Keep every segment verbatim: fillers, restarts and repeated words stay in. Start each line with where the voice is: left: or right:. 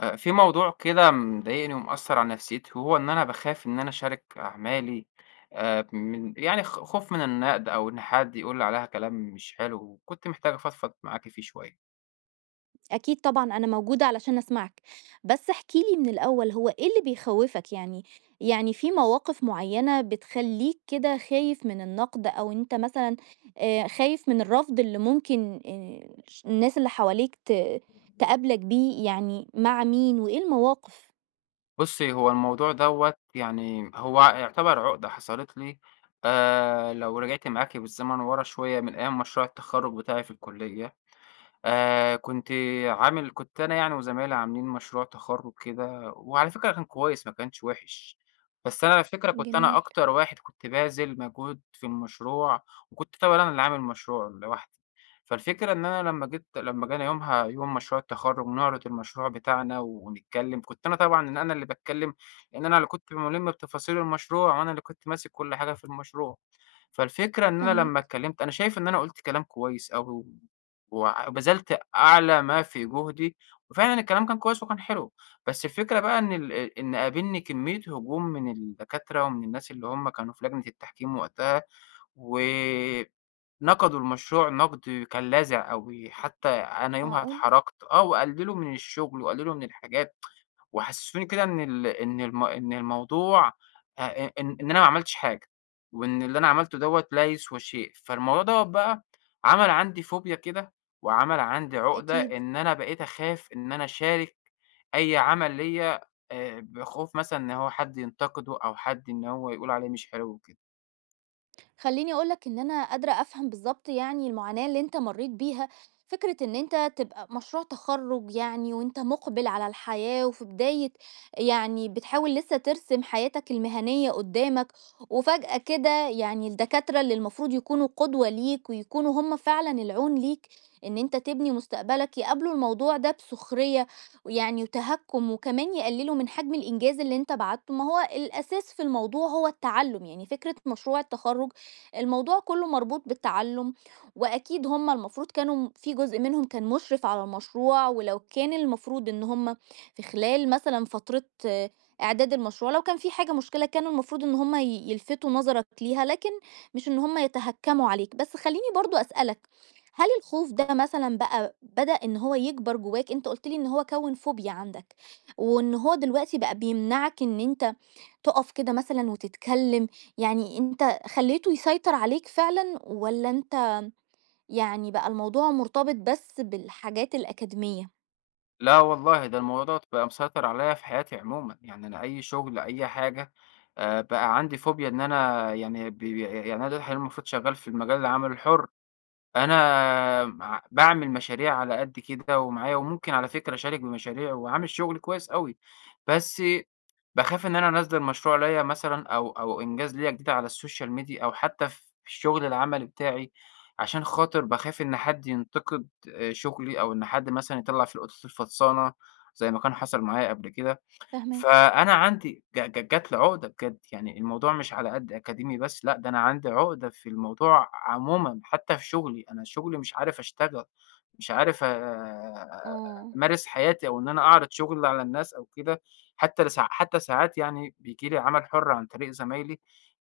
left: آآ، في موضوع كده مضايقني ومأثّر على نفسيتي، وهو إن أنا باخاف إن أنا أشارك أعمالي آآ، من يعني خ خوف من النقد أو إن حد يقول لي عليها كلام مش حلو، وكنت محتاج أفضفض معاكِ فيه شوية.
right: أكيد طبعًا أنا موجودة علشان أسمعك، بس احكِ لي من الأول هو إيه اللي بيخوّفك يعني؟ يعني في مواقف معيّنة بتخلّيك كده خايف من النقد، أو أنت مثلًا آآ خايف من الرفض اللي ممكن آآ ش الناس اللي حواليك ت تقابلك بيه، يعني مع مين وإيه المواقف؟
left: بُصّي، هو الموضوع دوّة يعني هو يعتبر عقدة حصلت لي، آآ، لو رجعت معاكِ بالزمن ورا شوية من أيام مشروع التخرُّج بتاعي في الكلية. آآ كنت عامل كنت أنا يعني وزمايلي عاملين مشروع تخرُّج كده، وعلى فكرة كان كويس ما كانش وِحِش، بس أنا على فكرة كنت أنا
right: جميل.
left: أكتر واحد كنت باذِل مجهود في المشروع، وكنت طبعًا أنا اللي عامل المشروع لوحدي. فالفكرة إن أنا لمّا جيت لمّا جانا يومها يوم مشروع التخرُّج نعرض المشروع بتاعنا ونتكلّم، كنت أنا طبعًا ان أنا اللي باتكلّم، لإن أنا اللي كنت مُلِم بتفاصيل المشروع وأنا اللي كنت ماسك كل حاجة في المشروع. فالفكرة إن أنا لمّا
right: فاهماك.
left: اتكلّمت أنا شايف إن أنا قُلت كلام كويس أوي، وع وبذلت أعلى ما في جهدي، وفعلًا الكلام كان كويس وكان حلو، بس الفكرة بقى إن ال آآ إن قابلني كمية هجوم من الدكاترة ومن الناس اللي هم كانوا في لجنة التحكيم وقتها، و نقدوا المشروع نقد كان لاذع أوي، حتى أنا يومها
right: معقولة!
left: اتحرجت، آه، وقللوا من الشغل وقللوا من الحاجات، وحسسوني كده إن ال إن الم إن الموضوع، أ إ إن إن أنا ما عملتش حاجة، وإن اللي أنا عملته دوّة لا يسوى شيء، فالموضوع دوّة بقى عمل عندي فوبيا كده، وعمل عندي عقدة
right: أكيد.
left: إن أنا بقيت أخاف إن أنا أشارك أي عمل ليّا، آآ، بخوف مثلًا إن هو حد ينتقده أو حد إن هو يقول عليه مش حلو وكده.
right: خلّيني أقول لك إن أنا قادرة أفهم بالضبط يعني المعاناة اللي أنت مرّيت بيها. فكرة إن أنت تبقى مشروع تخرُّج يعني، وأنت مُقبِل على الحياة وفي بداية، يعني بتحاول لسه ترسم حياتك المهنية قُدّامك، وفجأة كده يعني الدكاترة اللي المفروض يكونوا قدوة ليك، ويكونوا هم فعلًا العون ليك إن أنت تبني مستقبلك، يقابلوا الموضوع ده بسُخرية ويعني وتهكُّم، وكمان يقلّلوا من حجم الإنجاز اللي أنت بعتّه. ما هو الأساس في الموضوع هو التعلُّم، يعني فكرة مشروع التخرُّج الموضوع كله مربوط بالتعلُّم. وأكيد هُم المفروض كانوا م في جزء منهم كان مُشرِف على المشروع، ولو كان المفروض إن هُم في خلال مثلًا فترة آه، إعداد المشروع، لو كان في حاجة مشكلة، كان المفروض إن هُم ي يلفتوا نظرك ليها، لكن مش إن هُم يتهكّموا عليك. بس خلّيني برضه أسألك، هل الخوف ده مثلًا بقى بدأ إن هو يكبر جواك؟ أنت قُلت لي إن هو كوِّن فوبيا عندك، وإن هو دلوقتي بقى بيمنعك إن أنت تُقف كده مثلًا وتتكلّم. يعني أنت خلّيته يسيطر عليك فعلًا، والّا أنت يعني بقى الموضوع مرتبط بس بالحاجات الأكاديمية؟
left: لا والله، ده الموضوع دوّة بقى مسيطر عليَّ في حياتي عمومًا، يعني أنا أي شغل، أي حاجة، آآ، بقى عندي فوبيا إن أنا يعني ب يعني أنا دلوقتي حاليًا المفروض شغّال في المجال العمل الحُر، أنا مع باعمل مشاريع على قد كده ومعايا وممكن على فكرة أشارك بمشاريع وعامل شغل كويس أوي، بس باخاف إن أنا أنزّل مشروع ليّا مثلًا أو أو إنجاز ليّا جديد على السوشيال ميديا أو حتى في الشغل العملي بتاعي، عشان خاطر باخاف إن حد ينتقد آآ شغلي أو إن حد مثلًا يطلّع في القطط الفطسانة زي ما كان حصل معايا قبل كده.
right: فاهماك.
left: فأنا عندي ج ج جات لي عقدة بجد، يعني الموضوع مش على قد أكاديمي بس لأ، ده أنا عندي عقدة في الموضوع عمومًا، حتى في شغلي، أنا شغلي مش عارف أشتغل. مش عارف آآ
right: آه.
left: أمارس حياتي أو إن أنا أعرض شغلي على الناس أو كده، حتى لساع حتى ساعات يعني بييجي لي عمل حُر عن طريق زمايلي،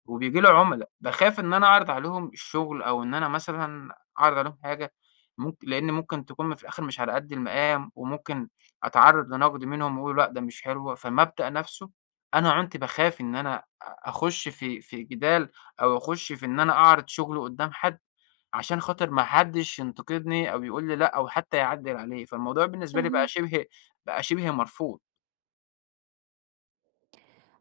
left: وبييجي لي عُملا، باخاف إن أنا أعرض عليهم الشغل أو إن أنا مثلًا أعرض عليهم حاجة ممك لإن ممكن تكون في الآخر مش على قد المقام، وممكن أتعرّض لنقد منهم ويقولوا لأ ده مش حلوة، فالمبدأ نَفْسه أنا عُنت باخاف إن أنا أ أخُش في في جدال أو أخُش في إن أنا أعرض شغلي قدّام حد. عشان خاطر ما حدّش ينتقدني أو يقول لي لأ أو حتى يعدّل عليه، فالموضوع بالنسبة لي بقى
right: فاهماك.
left: شِبه بقى شِبه مرفوض.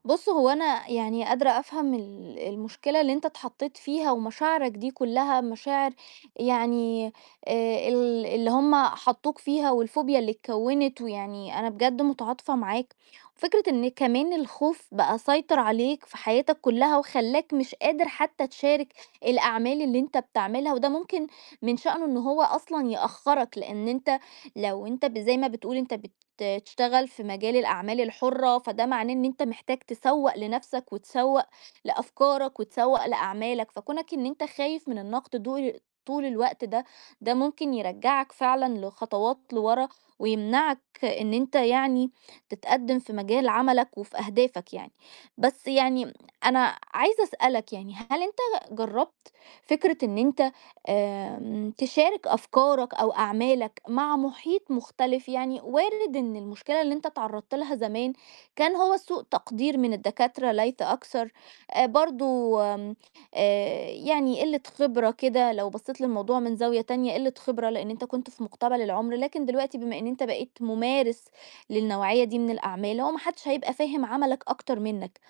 right: بُص، هو أنا يعني قادرة أفهم ال المشكلة اللي أنت اتحطيت فيها، ومشاعرك دي كلّها مشاعر يعني آآ ال اللي هم حطّوك فيها، والفوبيا اللي اتكوّنت، ويعني أنا بجد متعاطفة معاك. وفكرة إن كمان الخوف بقى سيطر عليك في حياتك كلّها، وخلّاك مش قادر حتّى تشارك الأعمال اللي أنت بتعملها، وده ممكن من شأنه إن هو أصلًا يأخّرك، لإن أنت لو أنت ب زي ما بتقول أنت ب ت تشتغل في مجال الأعمال الحرة، فده معناه إن أنت محتاج تسوّق لنفسك، وتسوّق لأفكارك، وتسوّق لأعمالك. فكونك إن أنت خايف من النقد دول طول الوقت ده، ده ممكن يرجّعك فعلًا لخطوات لورا، ويمنعك إن أنت يعني تتقدّم في مجال عملك وفي أهدافك يعني. بس يعني أنا عايزة أسألك، يعني هل أنت جرّبت فكرة إن أنت آمم، تشارك أفكارك أو أعمالك مع محيط مختلف؟ يعني وارد إن المشكلة اللي أنت اتعرّضت لها زمان كان هو سوء تقدير من الدكاترة ليس أكثر، آآ برضه، آمم، آآ يعني قِلّة خبرة كده لو بصّيت للموضوع من زاوية تانية. قِلّة خبرة لإن أنت كنت في مُقتبل العُمر، لكن دلوقتي بما إن أنت بقيت ممارس للنوعية دي من الأعمال، هو ما حدش هيبقى فاهم عملك أكتر منّك.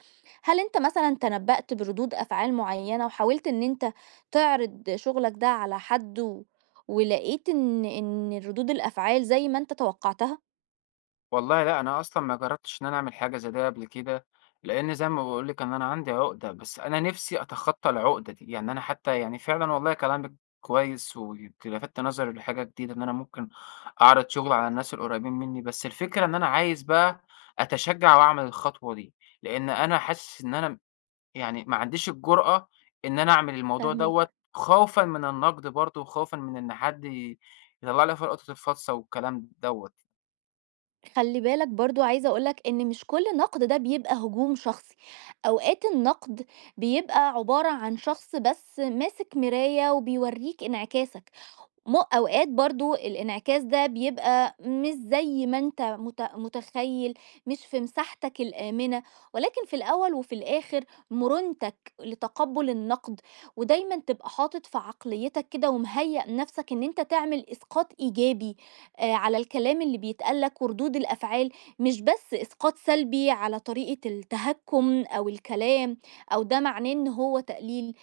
right: هل أنت مثلًا تنبّأت بردود أفعال معيّنة، وحاولت إن أنت تعرض شغلك ده على حد، و ولقيت إن إن ردود الأفعال زي ما أنت توقعتها؟
left: والله لأ، أنا أصلًا ما جرّبتش إن أنا أعمل حاجة زي ده قبل كده، لإن زي ما باقول لِك إن أنا عندي عُقدة، بس أنا نِفْسي أتخطّى العُقدة دي، يعني أنا حتى يعني فعلًا والله كلامِك كويس وأنتِ لفتِ نظري لحاجة جديدة إن أنا ممكن أعرض شُغلي على الناس القريّبين منّي، بس الفكرة إن أنا عايز بقى أتشجّع وأعمل الخطوة دي، لإن أنا حاسس إن أنا يعني ما عنديش الجرأة إن أنا أعمل الموضوع
right: فاهماك.
left: دوّة، خوفًا من النقد برضه، وخوفًا من إن حد ي يطلّع لي فيها لقطة الفاصة والكلام دوّة.
right: خلّي بالك برضه، عايزة أقول لك إن مش كل نقد ده بيبقى هجوم شخصي. أوقات النقد بيبقى عبارة عن شخص بس ماسك مراية وبيورّيك انعكاسك، م أوقات برضه الإنعكاس ده بيبقى مش زي ما أنت مت- متخيل، مش في مساحتك الآمنة، ولكن في الأول وفي الآخر مرونتك لتقبل النقد، ودايما تبقى حاطط في عقليتك كده ومهيأ نفسك إن أنت تعمل إسقاط إيجابي آه، على الكلام اللي بيتقالك وردود الأفعال، مش بس إسقاط سلبي على طريقة التهكم أو الكلام، أو ده معناه إن هو تقليل.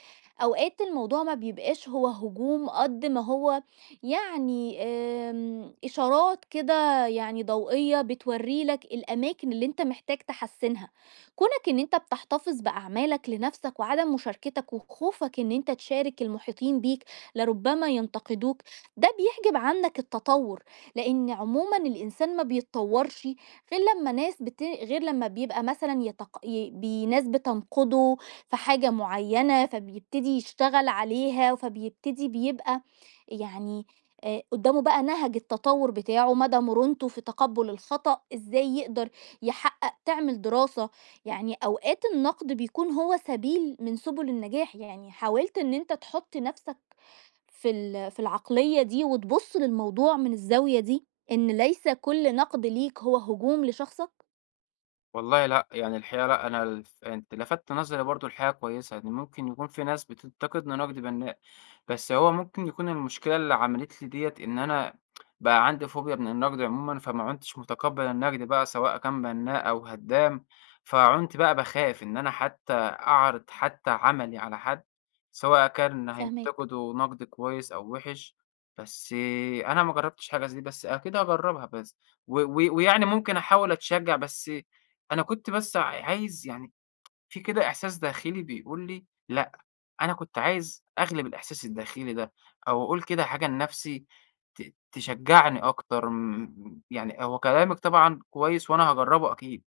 right: أوقات الموضوع ما بيبقاش هو هجوم قد ما هو يعني آمم، إشارات كده يعني ضوئية بتورّي لك الأماكن اللي أنت محتاج تحسّنها. كونك إن أنت بتحتفظ بأعمالك لنفسك، وعدم مشاركتك، وخوفك إن أنت تشارك المحيطين بيك لربما ينتقدوك، ده بيحجب عنك التطوّر، لإن عمومًا الإنسان ما بيتطوّرش غير لمّا ناس بت غير لمّا بيبقى مثلًا يتق ي بي ناس بتنقده في حاجة معيّنة، فبيبتدي يشتغل عليها، فبيبتدي بيبقى يعني آآ قدّامه بقى نهج التطوّر بتاعه، مدى مرونته في تقبُّل الخطأ، إزاي يقدر يحقق تعمل دراسة. يعني أوقات النقد بيكون هو سبيل من سُبُل النجاح، يعني حاولت إن أنت تحُط نَفْسك في ال في العقلية دي، وتبُص للموضوع من الزاوية دي، إن ليس كل نقد ليك هو هجوم لشخصك؟
left: والله لأ، يعني الحقيقة لأ، أنا الف أنت لفتت نظري برضه لحاجة كويسة، إن ممكن يكون في ناس بتنتقدني إن أنا نقد بنّاء، بس هو ممكن يكون المشكلة اللي عملت لي ديّة إن أنا بقى عندي فوبيا من النقد عمومًا، فما عُنتش متقبّل النقد بقى سواء كان بنّاء أو هدّام، فعُنت بقى باخاف إن أنا حتى أعرض حتى عملي على حد، سواء كان
right: فاهماك.
left: هينتقده نقد كويس أو وِحِش، بس أنا ما جرّبتش حاجة زي دي، بس أكيد هاجرّبها بس و و ويعني ممكن أحاول أتشجّع بس أنا كنت بس عايز يعني في كده إحساس داخلي بيقول لي لأ، أنا كنت عايز أغلب الإحساس الداخلي ده، أو أقول كده حاجة لنفسي ت تشجعني أكتر م يعني هو كلامِك طبعًا كويس وأنا هاجرّبه أكيد،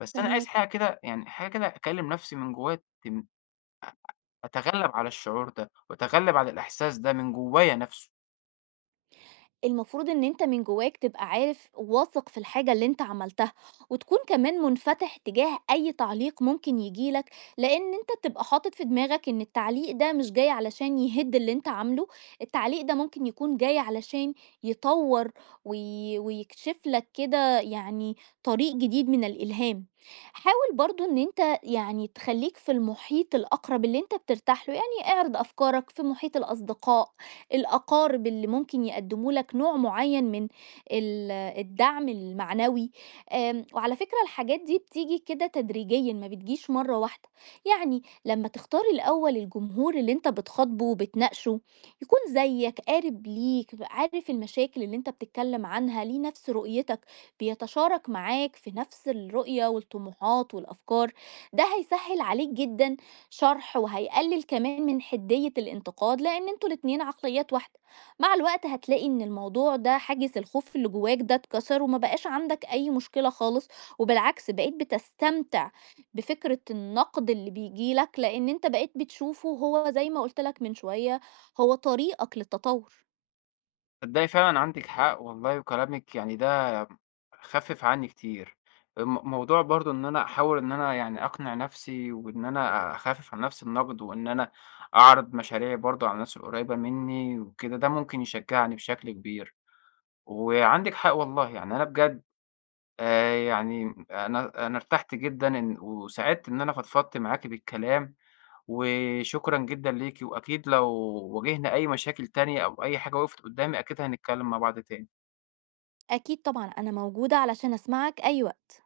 left: بس أنا عايز
right: فاهماك.
left: حاجة كده يعني حاجة كده أكلّم نفسي من جوّايا تم أ أتغلّب على الشعور ده وأتغلّب على الإحساس ده من جوّايا نفسه.
right: المفروض إن أنت من جواك تبقى عارف واثق في الحاجة اللي أنت عملتها، وتكون كمان منفتح تجاه أي تعليق ممكن ييجي لك، لإن أنت بتبقى حاطط في دماغك إن التعليق ده مش جاي علشان يهِد اللي أنت عامله، التعليق ده ممكن يكون جاي علشان يطوّر وي ويكشف لك كده يعني طريق جديد من الإلهام. حاول برضه إن أنت يعني تخلّيك في المحيط الأقرب اللي أنت بترتاح له، يعني اعرض أفكارك في محيط الأصدقاء، الأقارب اللي ممكن يقدموا لك نوع معين من ال- الدعم المعنوي. آم، وعلى فكرة الحاجات دي بتيجي كده تدريجيا، ما بتجيش مرة واحدة. يعني لما تختار الأول الجمهور اللي انت بتخاطبه وبتناقشه، يكون زيك، قارب ليك، عارف المشاكل اللي انت بتتكلم عنها، ليه نفس رؤيتك، بيتشارك معاك في نفس الرؤية والطموحات والأفكار، ده هيسهل عليك جدا شرح، وهيقلل كمان من حدية الانتقاد، لأن انتوا الاتنين عقليات واحدة. مع الوقت هتلاقي ان الموضوع ده حاجز الخوف اللي جواك ده اتكسر، وما بقاش عندك أي مشكلة خالص، وبالعكس بقيت بتستمتع بفكرة النقد اللي بيجيلك، لأن انت بقيت بتشوفه، هو زي ما قلتلك من شوية، هو طريقك للتطور.
left: تصدقي فعلًا عندِك حق والله وكلامِك يعني ده خفِّف عني كتير. م موضوع برضه إن أنا أحاول إن أنا يعني أقنع نفسي وإن أنا أخفِّف عن نفسي النقد وإن أنا أعرض مشاريعي برضه على الناس القريّبة منّي وكده، ده ممكن يشجّعني بشكل كبير. وعندِك حق والله، يعني أنا بجد، آآ يعني أنا أنا ارتحت جدًا إن وسعدت إن أنا فضفضت معاكِ بالكلام، وشكرًا جدًا ليكِ وأكيد لو واجهنا أي مشاكل تانية أو أي حاجة وقفت قُدّامي أكيد هنتكلّم مع بعض تاني.
right: أكيد طبعا أنا موجودة علشان أسمعك أي وقت.